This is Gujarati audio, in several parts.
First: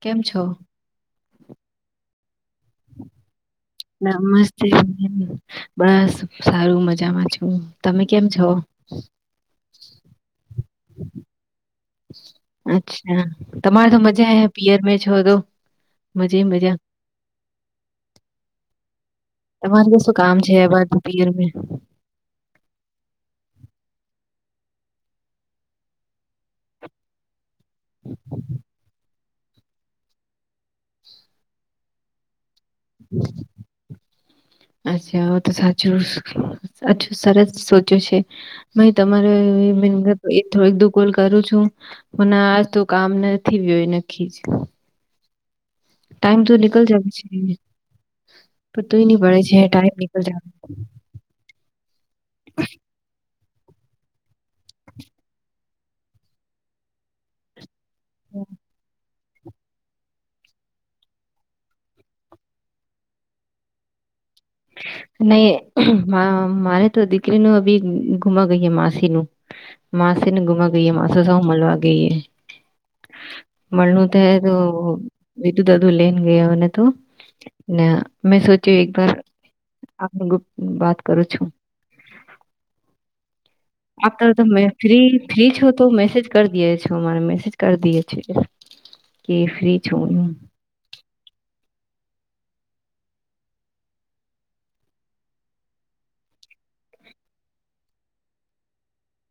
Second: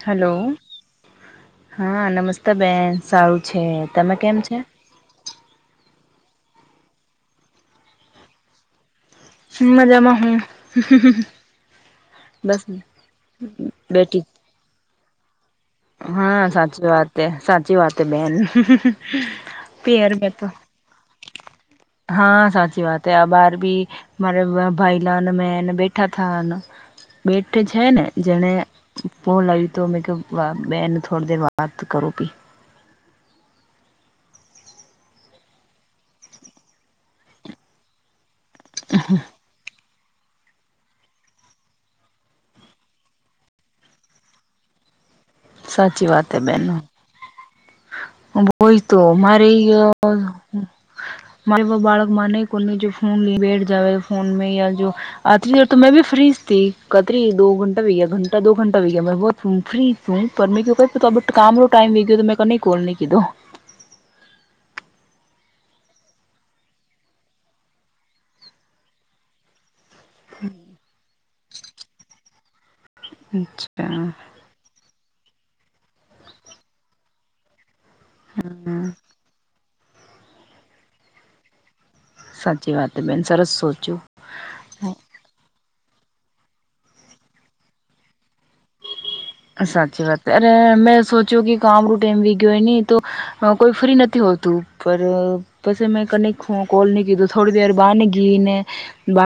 કેમ છો. હલો હા નમસ્તે બેન સારૂ. નમસ્તે [unintelligible] બસ સારું મજામાં છું તમે કેમ છો? મજામાં હું. બસ અચ્છા તમારે તો બેઠી મજા હે પિયર મે છો તો મજે હા હી મજા સાચી વાત હે સાચી વાત હે બેન તમારે પાર શું બે કામ તો છે અબાર તો પિયર મે હા સાચી વાત હ આ બાર ભી મા ભાઈલાન મેન બેઠા થ બે. કે છે ને જેને બ લાવ્યું તો મેકપ વા બનું થોડી દર બાદ કરો પી હમ અચ્છા તો સાચું સાચું સરસ સોચ્યું છે. ભાઈ તમારે એ થોડક દો કોલ કરું છું હ આ તો કામ નથી ગયો એ નખકી જ ટાઈમ તો નિકલ જાય છે. પર ભય તો તોય ની પડે મારે છે ટાઈમ નીકળ જ અ. બાળક મને કો જે ફોન લ બે ફોન મે યા જો આતરી દર તો મેં ભી ફ્રીજ થી કતરી દો ઘંટા વી ગ ઘટા દો ઘંટા વી ગયા મેં બુ ફ્રી ફું પર મે ક કામનો ટાઈમ વી ગયો તો મે કહી કોલની કીધું [unintelligible] નહી મારે તો દીકરીનું બી ગુમા ગઈએ માસી નું માસીને ગુમાવા ગઈએ માસા સૌ મળવા ગઈએ મળનું તે અચ્છા તો બીધું દાધું લઈને ગયાને તો ને મેં સોચ્યું એક વાર આપ ગુપ વાત કરું છું સાચી વાત બેન સરસ સોચ્યું. આપટર તમે ફ્રી ફ્રી છો? તો મેસેજ કરી દીએ છો અમારે મેસેજ કરી દીયે છે. કે ફ્રી સાચી છું વાત અરે મેં સોચ્યું કે કામ રૂ તેમ [unintelligible] તો અહ કોઈ ફ્રી નથી હોતું પર પસી મે કનેક્ટ ફો કોલની કીધું થોડી દેર બહાને ગીને બા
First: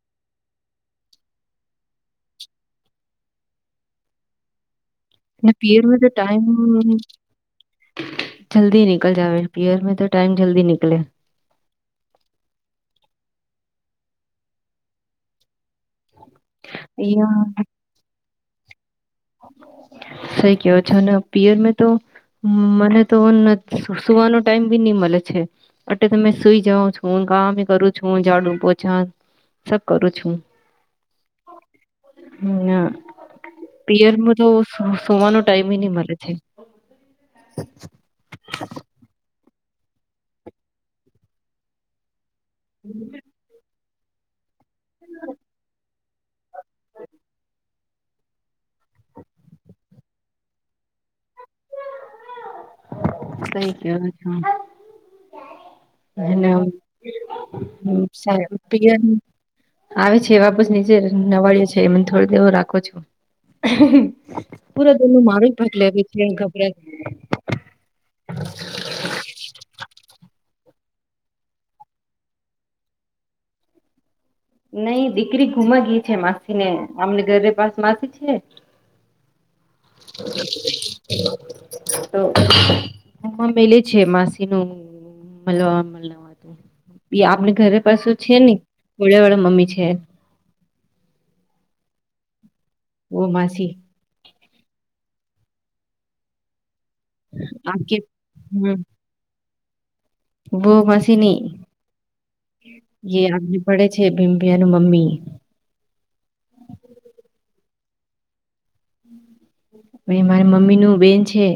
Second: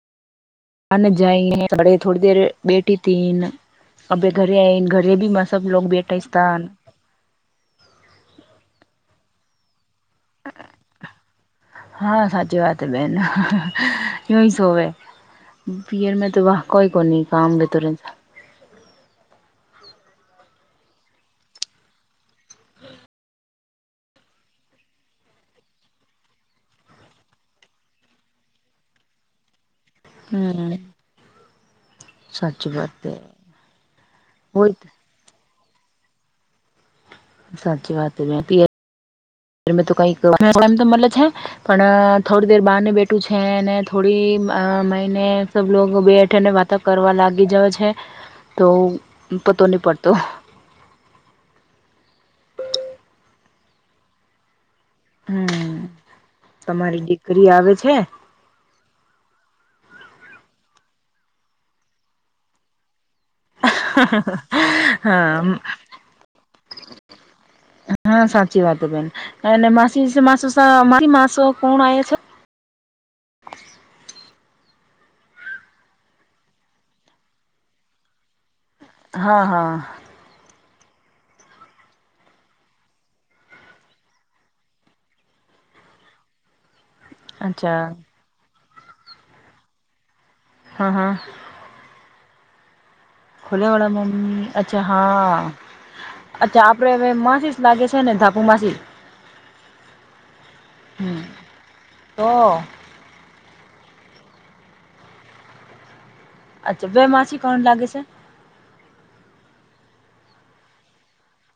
આને જાયેને બડે થોડી દેર બેઠી હતીન અભે ઘરે આઈન ઘર અને પીરમાં તો ટાઈમ જલ્દી નીકળ જાવે પિયર મે તો ટાઈમ જલ્દી નીકળે હા સાચી વાત હે બેન કેમ સોવે પિયર મે તો વહા કોઈ કો ની અયા કામ બે ત્રણ સહી કિયોછો ને પિયર મે તો હમ્મ મને તો નથ સુ સુવાનો ટાઈમ બી નહી મળે છે એટલે તમે સુઈ જઓ છું કામા બી કરું છું જાડું પોછા સબ કરું છું હમ હું સાચી ના વાત હે પીયરમ તો સુ સુવાનો ટાઈમ ઈ નહી મલે છે. સાચી વાત [unintelligible] મે તો કઈક [unintelligible] તો મલે છે પણ થોડી દેર બારને બેઠું છે ને થોડી મ અહ મહિને સબ લોગ બે હઠેરને વાતો કરવા લાગી જવે છે તો પતો નહી પડતો કઈ કેવા જ હમ તમારી દીકરી આવે છે [unintelligible] આવે છે વાપસ નીચે નવાડે છે મને થોડોક દવો રાખો છો. પૂરા દનું હા મારું પટ લવ્યું છે ગબરા હા સાચી વાત બેન અને માસીસ માસસા ઈ માણસો કોણ આવે છે. નઈ દીકરી ગુમા ગઈ છે માસી ને અમને ઘરે પાસ માસી છે. હા હા. તો એમાં મેલે છે માસી નું મળવા મવા એ આપણી ઘરે અચ્છા પાસેું છે ને ળ વાળા મમ્મી છે. હા હા વો ખુલે માસી વાળા મમ્મી અચ્છા હા અચ્છા આપ [unintelligible] માસીસ લાગે આપકે છે ને ધાપુ માસી બો હમ મસીની તો જે આ પડે છે ભીમભિયા ન મમ્મી અચ્છા બે માસી કોણ લાગે છે? વે મારા મમ્મી નું બેન છે.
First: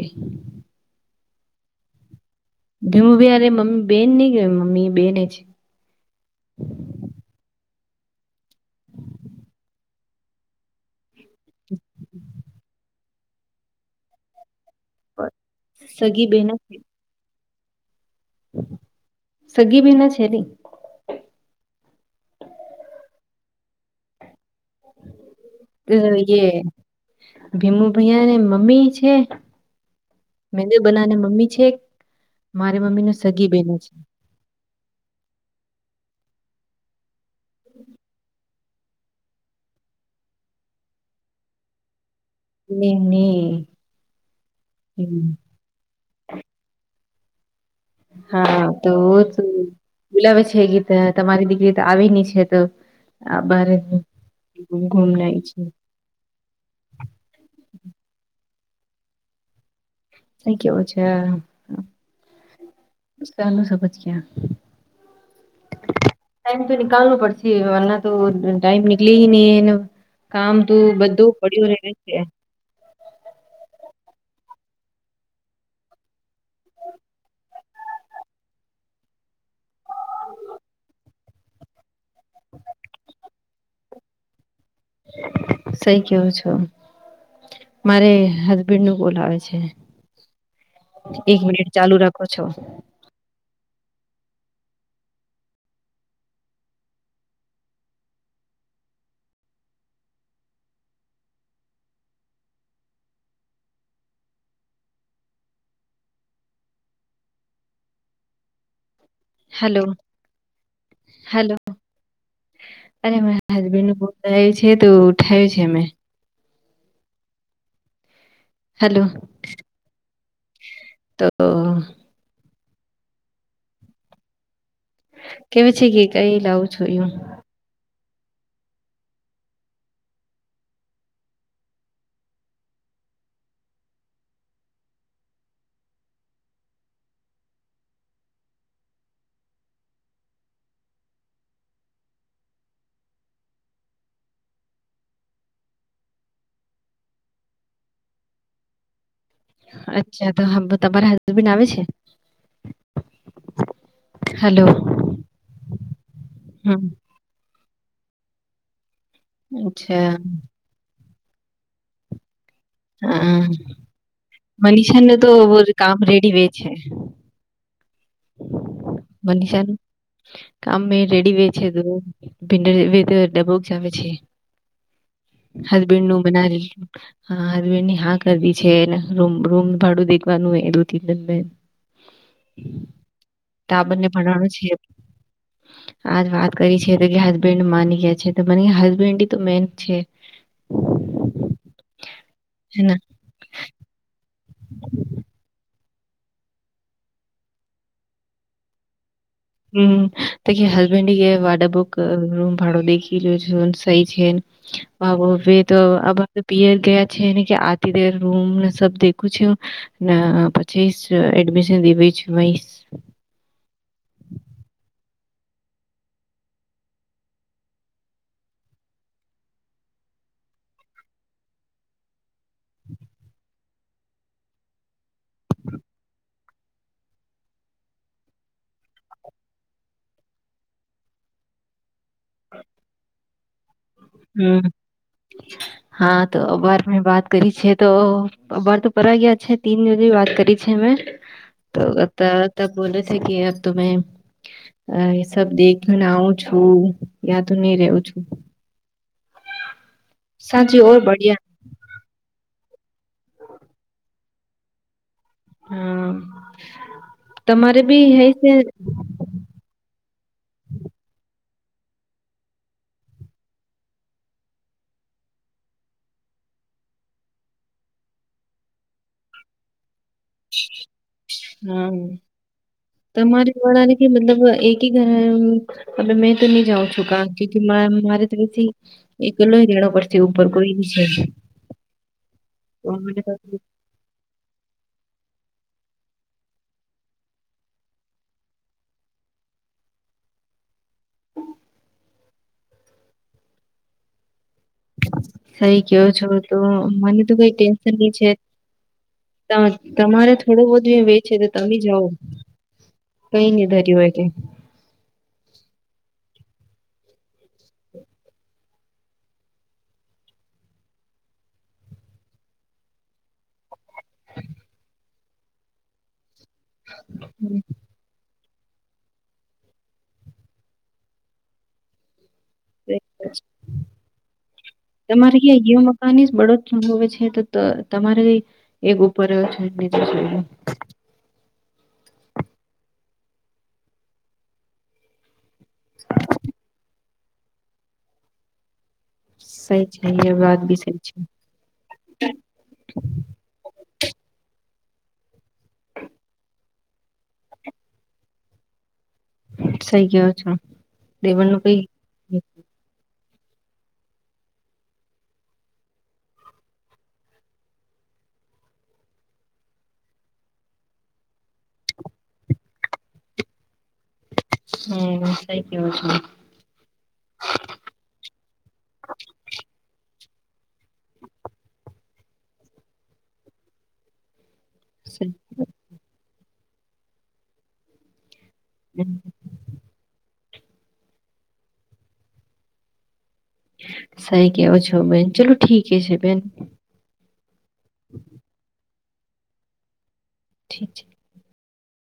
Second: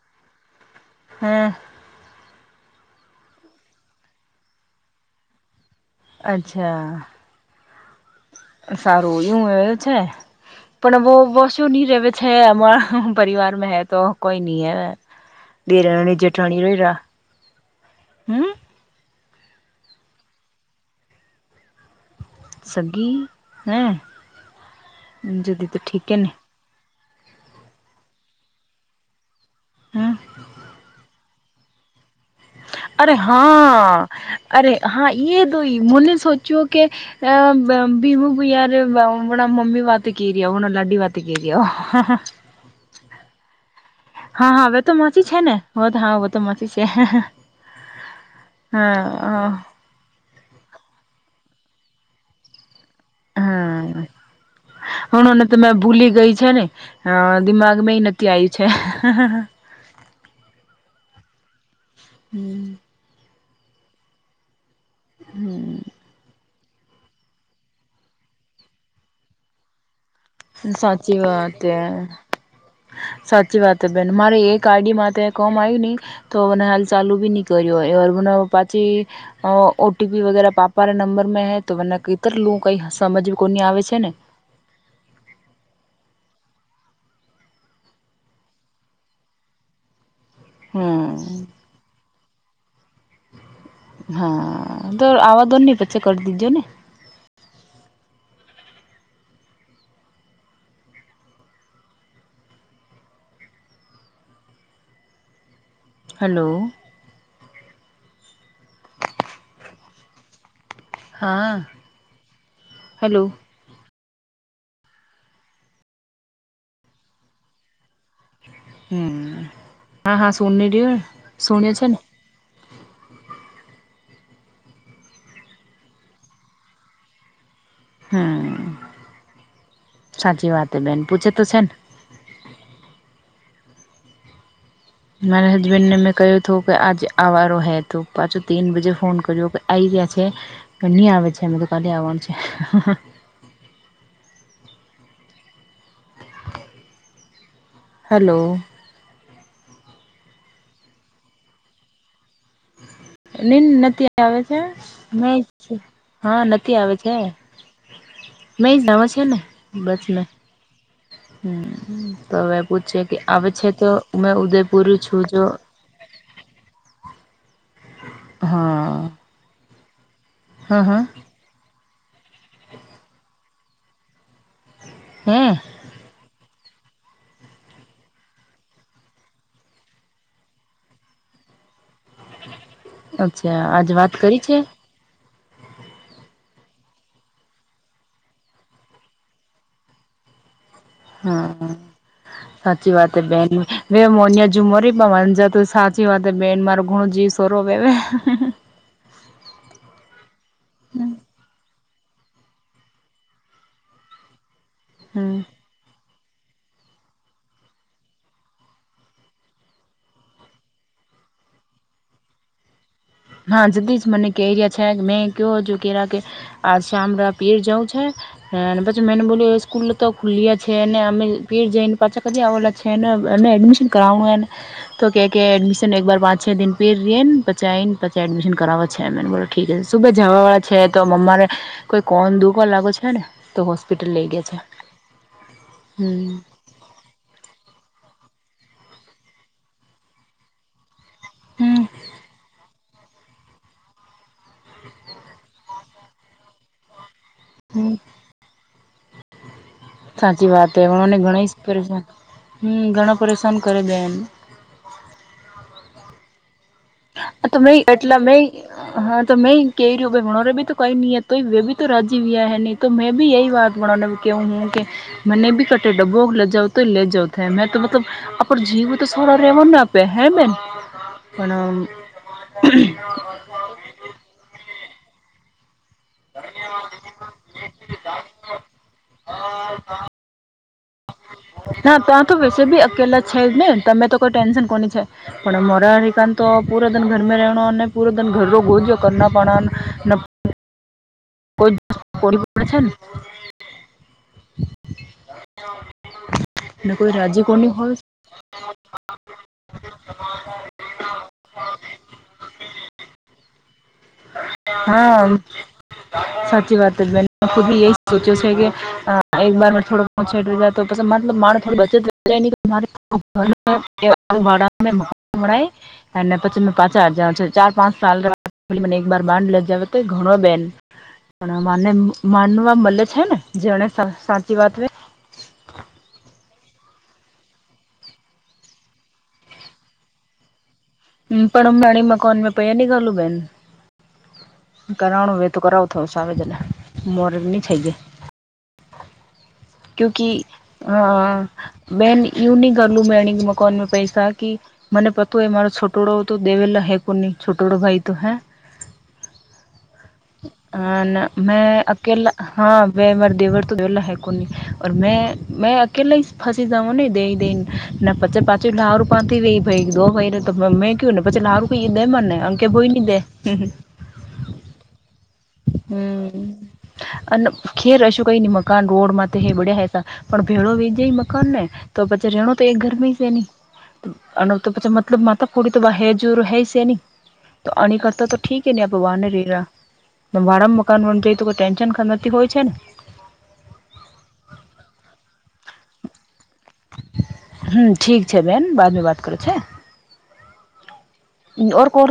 હમ્મ. ભીવું ભીયારે મમ્મી બેન નહી કે મમ્મી બેને છે. અચ્છા. સારું એવું હોવે છે પણ બોવ બોશોની રેવે છે અમાર પરિવાર મે હૈ તો કોઈ નઈ હૈ ડેરાની સગી જેઠાણી રયરા સગીબી ના છે ની સગી હે જદી તો ઠીકેને ભીમુ ભૈયા ને મમ્મી છે હમ મેંદ બના ને મમ્મી છે. મારી મમ્મી નું અરે સગી બહેનો છે હા અરે હા તોોઈ મને સોચ્યો કે આ ભીમું યાર મમી વાત ક રહ્યા હના લ અડી વાત કે એ ન હા હા હવે તો માચી છે ને હો તો હા તો માચી છે. હા તો. હા બોલાવે છે ગીત તમારી દીકરી તો આવી ન છે તો આ બરે હણને તમે ભૂલી ગઈ છે ને અ દિમાગ મે એ નથી આવી. છે. અ કેવો છે. હમ. પહેલું સજ ગ ટાઈમ તો નનીાલવું પડશે એના તો ટાઈમ નીકળે નહી એ સાચી વાત હ સાચી વાત બેન મારે એક કાડી મા કોમ આવ્યું નહી તો મને હાલ ચાલુ બી નહી કર્યું મ પાછી ઓટીપી વગેરે પાપવાના નંબર માં હે તો મને કતરલું કઈ સમજવી કોની આવે છે ને સહી કેવું છો. મારે હસબેન્ડ નું બોલવે છે. એક હમ મિનિટ ચાલુ રાખો છો. હા તો આવા દોન નહી પછી કરી દીજો ને હલો. હલો અરે હા. હેલો મારા હબન્ થાય છે તો ઉઠાયું છે અમે હેલો હમ હા હા સુન ર તો શણીએ છે ને કેવી છે કઈ લાવુ છું હું હમ સાચવાતે બેન પૂછે તોશેન મારા હજબેન્ડ ને મેં કહ્યું તું કે આજે આવારો હે તો પાછો તીન બજે ફોન કર્યો કે આય યા છે ની આવે છે કાલે આવવાનું છે [inaudible] હલો અચ્છા તો હંભા તમારા હસબડ આવે છે [inaudible] નથી આવે છે હલો મે કે હા નથી હમ આવે છે નાઈ આવે છે ને બસ અચ્છા મે હમ તો હવે પૂછે કે આવે હ છે તો મેં ઉદયપુરુ મનીષા ન છુ તો જો કામ રેડી વે [unintelligible] હા હા કમે હા રેડી બેછેદુ ભીંડ અ ડબોક જાવે છે હે હસબન્ડ નુ બનાવી હા હરવેની હા કરવી છેને રૂમનુ ભાડુ દેખવાનુ એ દો તીન દિન મે અચ્છા તા આજ બંને વાત કરી ભનાણું છે આજ વાત કરી છે તો કે હસબન્ડ માની ગયા છે તો મને હસબન્ડ તો મેન છે [inaudible] હમ સાચી હેના વાત બેન મેં મોનિય હજુ મરીબવન પામાજતુ સાચી વાત બેન માર ઘણું જીવ સરોપેવે હમ અકી હસબેન્ડ ગવાડ બુક રૂમ ભાડો દેખી લે જો સહી હ છે તો આ પિયર ગયા છેને કે આતિ રૂમ ને સબ દેખું છે ને પછી અ એડમિશન દેવી છુ વાઇસ હા જદી જ મને ક રહ્યા છે મેં કહયો કે કે આ શામળા પીર જવુ છે હ પાછ મેન બોલ્યુ સ્કુલે તો ખુલયા છે નેમે પીર જઈન પાછા કચી આવેલ છે ને અને એડમિશન કરાવણુંને તો કે કે એડમિશન એક બાર પાંચ છ દિન પર રેન પછી આઈન પછી એડમિશન કરાવો છેને બોલો ઠીક છે સુભે જવા વાળા છે તો મમ્મા ને કોઈ કોન દુખવા લાગો છે ને તો હોસ્પિટલ લઈ ગયા છે હમ હા હમ તો અભર મેં વાત કરી છે તો અવાર તો પવા ગયા છે તીન દજ વાત કરી છે મેં તો હમ ત ત બોલે છે કે અબ તો મે સબ દેખનાઉ છું યા તો નહી હમ રેવુ છું સાચી વાત એ ઓર પણ મને ઘણ બઢિયા પરેશાન હમ ઘણા પરેશાન કરી બેન હમ તો મે એટલા મે અ હા તો મે કે રહ્યું ભાઈ ભણો ર ભી તો કઈ નિયત મે તો રાજીવીયા હૈ ન તો મેબી યહી વાત બ કેહુ હું કે મેને ભી કઠે ડબ્બો લજઓ તો લે જાતા મેં તો મતલબ આપ જીવ તો સોડા રહેવા ને હે બેન પણ હા તમારે વાળા ને કે મતલબ એકી ઘર હવે મેં તો નહી જાઉં છું ગામ કયુકી મારે તો પછી એકલોહી રેહનો પડશે ઉપર કોઈ છે ના ત આ તો વેસે ભી તો મને અકેલા તો છે જ ને તમે તો કોઈ ટેન્શન કોની છે પણ મરા હિકાન તો પુરાધન ઘર રહે અને પુરાતન ઘર ગોજન કરનો પણો [inaudible] [inaudible] [inaudible] સહી કેયોો છો તો ને કોઈ મને તો રાજી કઈ કોની ટેન્શન હોય નહી છે. તમારે થોડું બધું વે છેે તો તમે જાઓ. કઈ નની ધર્યું હોય કે હા. સાચી વાત મે ખુબી એ સોચ્યો છે કે એક બાર થડોછે તો પછ મતલબ માણ થો બચત મા પ પાચ હ ચાર પાંચ સાલ મને એકર બાડ લજા તો ઘણો બેન પણ મને માનવા મલ છે ને જેણે સા સાચી વાત વે તમારે ક્યાં મકની બડોરી અનભવે છે તો તમારે એક ઉપર જોઈ. પ માણી મકાન પ એની ગું બેન કરનુંું એ તો કરાવું થ સા આવે જ ને મોર નની થઈ જાય. સહી છે એ કુકી વાત બી હ સહી છે બન યું ન કરલું મેણી મકન મે પૈસા સાાકી મને પતુંય મારો છોટોડો દેવેલા હેકુર નની છોટોડો ભાઈ તો હે [inaudible] સહી કેવો છો હ ના દેવણ નું મેં કઈ અકેલા હા બે મરજી દવર વેલા હે કો મે મે અકેલા ફસી જવા ન દઈ દ ના પચાસ પાછી લારૂ પાથી ભાઈ દો ભાઈ ને તો મેં કયું ને પછી લારૂ ક દે મને અંકે ભોઈ હી દે હમ હ. હ સઈ કેવો છ. અને ખેર હશું કઈ મકાન રોડ માં હે બડ્યા હે ત પણ ભેડો વ જાય મકાન ને તો પછી રેણું તો એ ગરમી છે ન તો પછ મતલબ સહી માતા કુડી તો હે જર હૈ છે નને તો અણી કરતા તો ઠીક એ ને ભ વાનને રેરા વાર મકાન તો કોઈ ટેન્શન હોય છે ને સાઈ કે ઓ છ બે ચાલો ઠી છે બેન હ ઠી છે બેન બાદમાં વાત કરે છે. ઠીક છે. [unintelligible]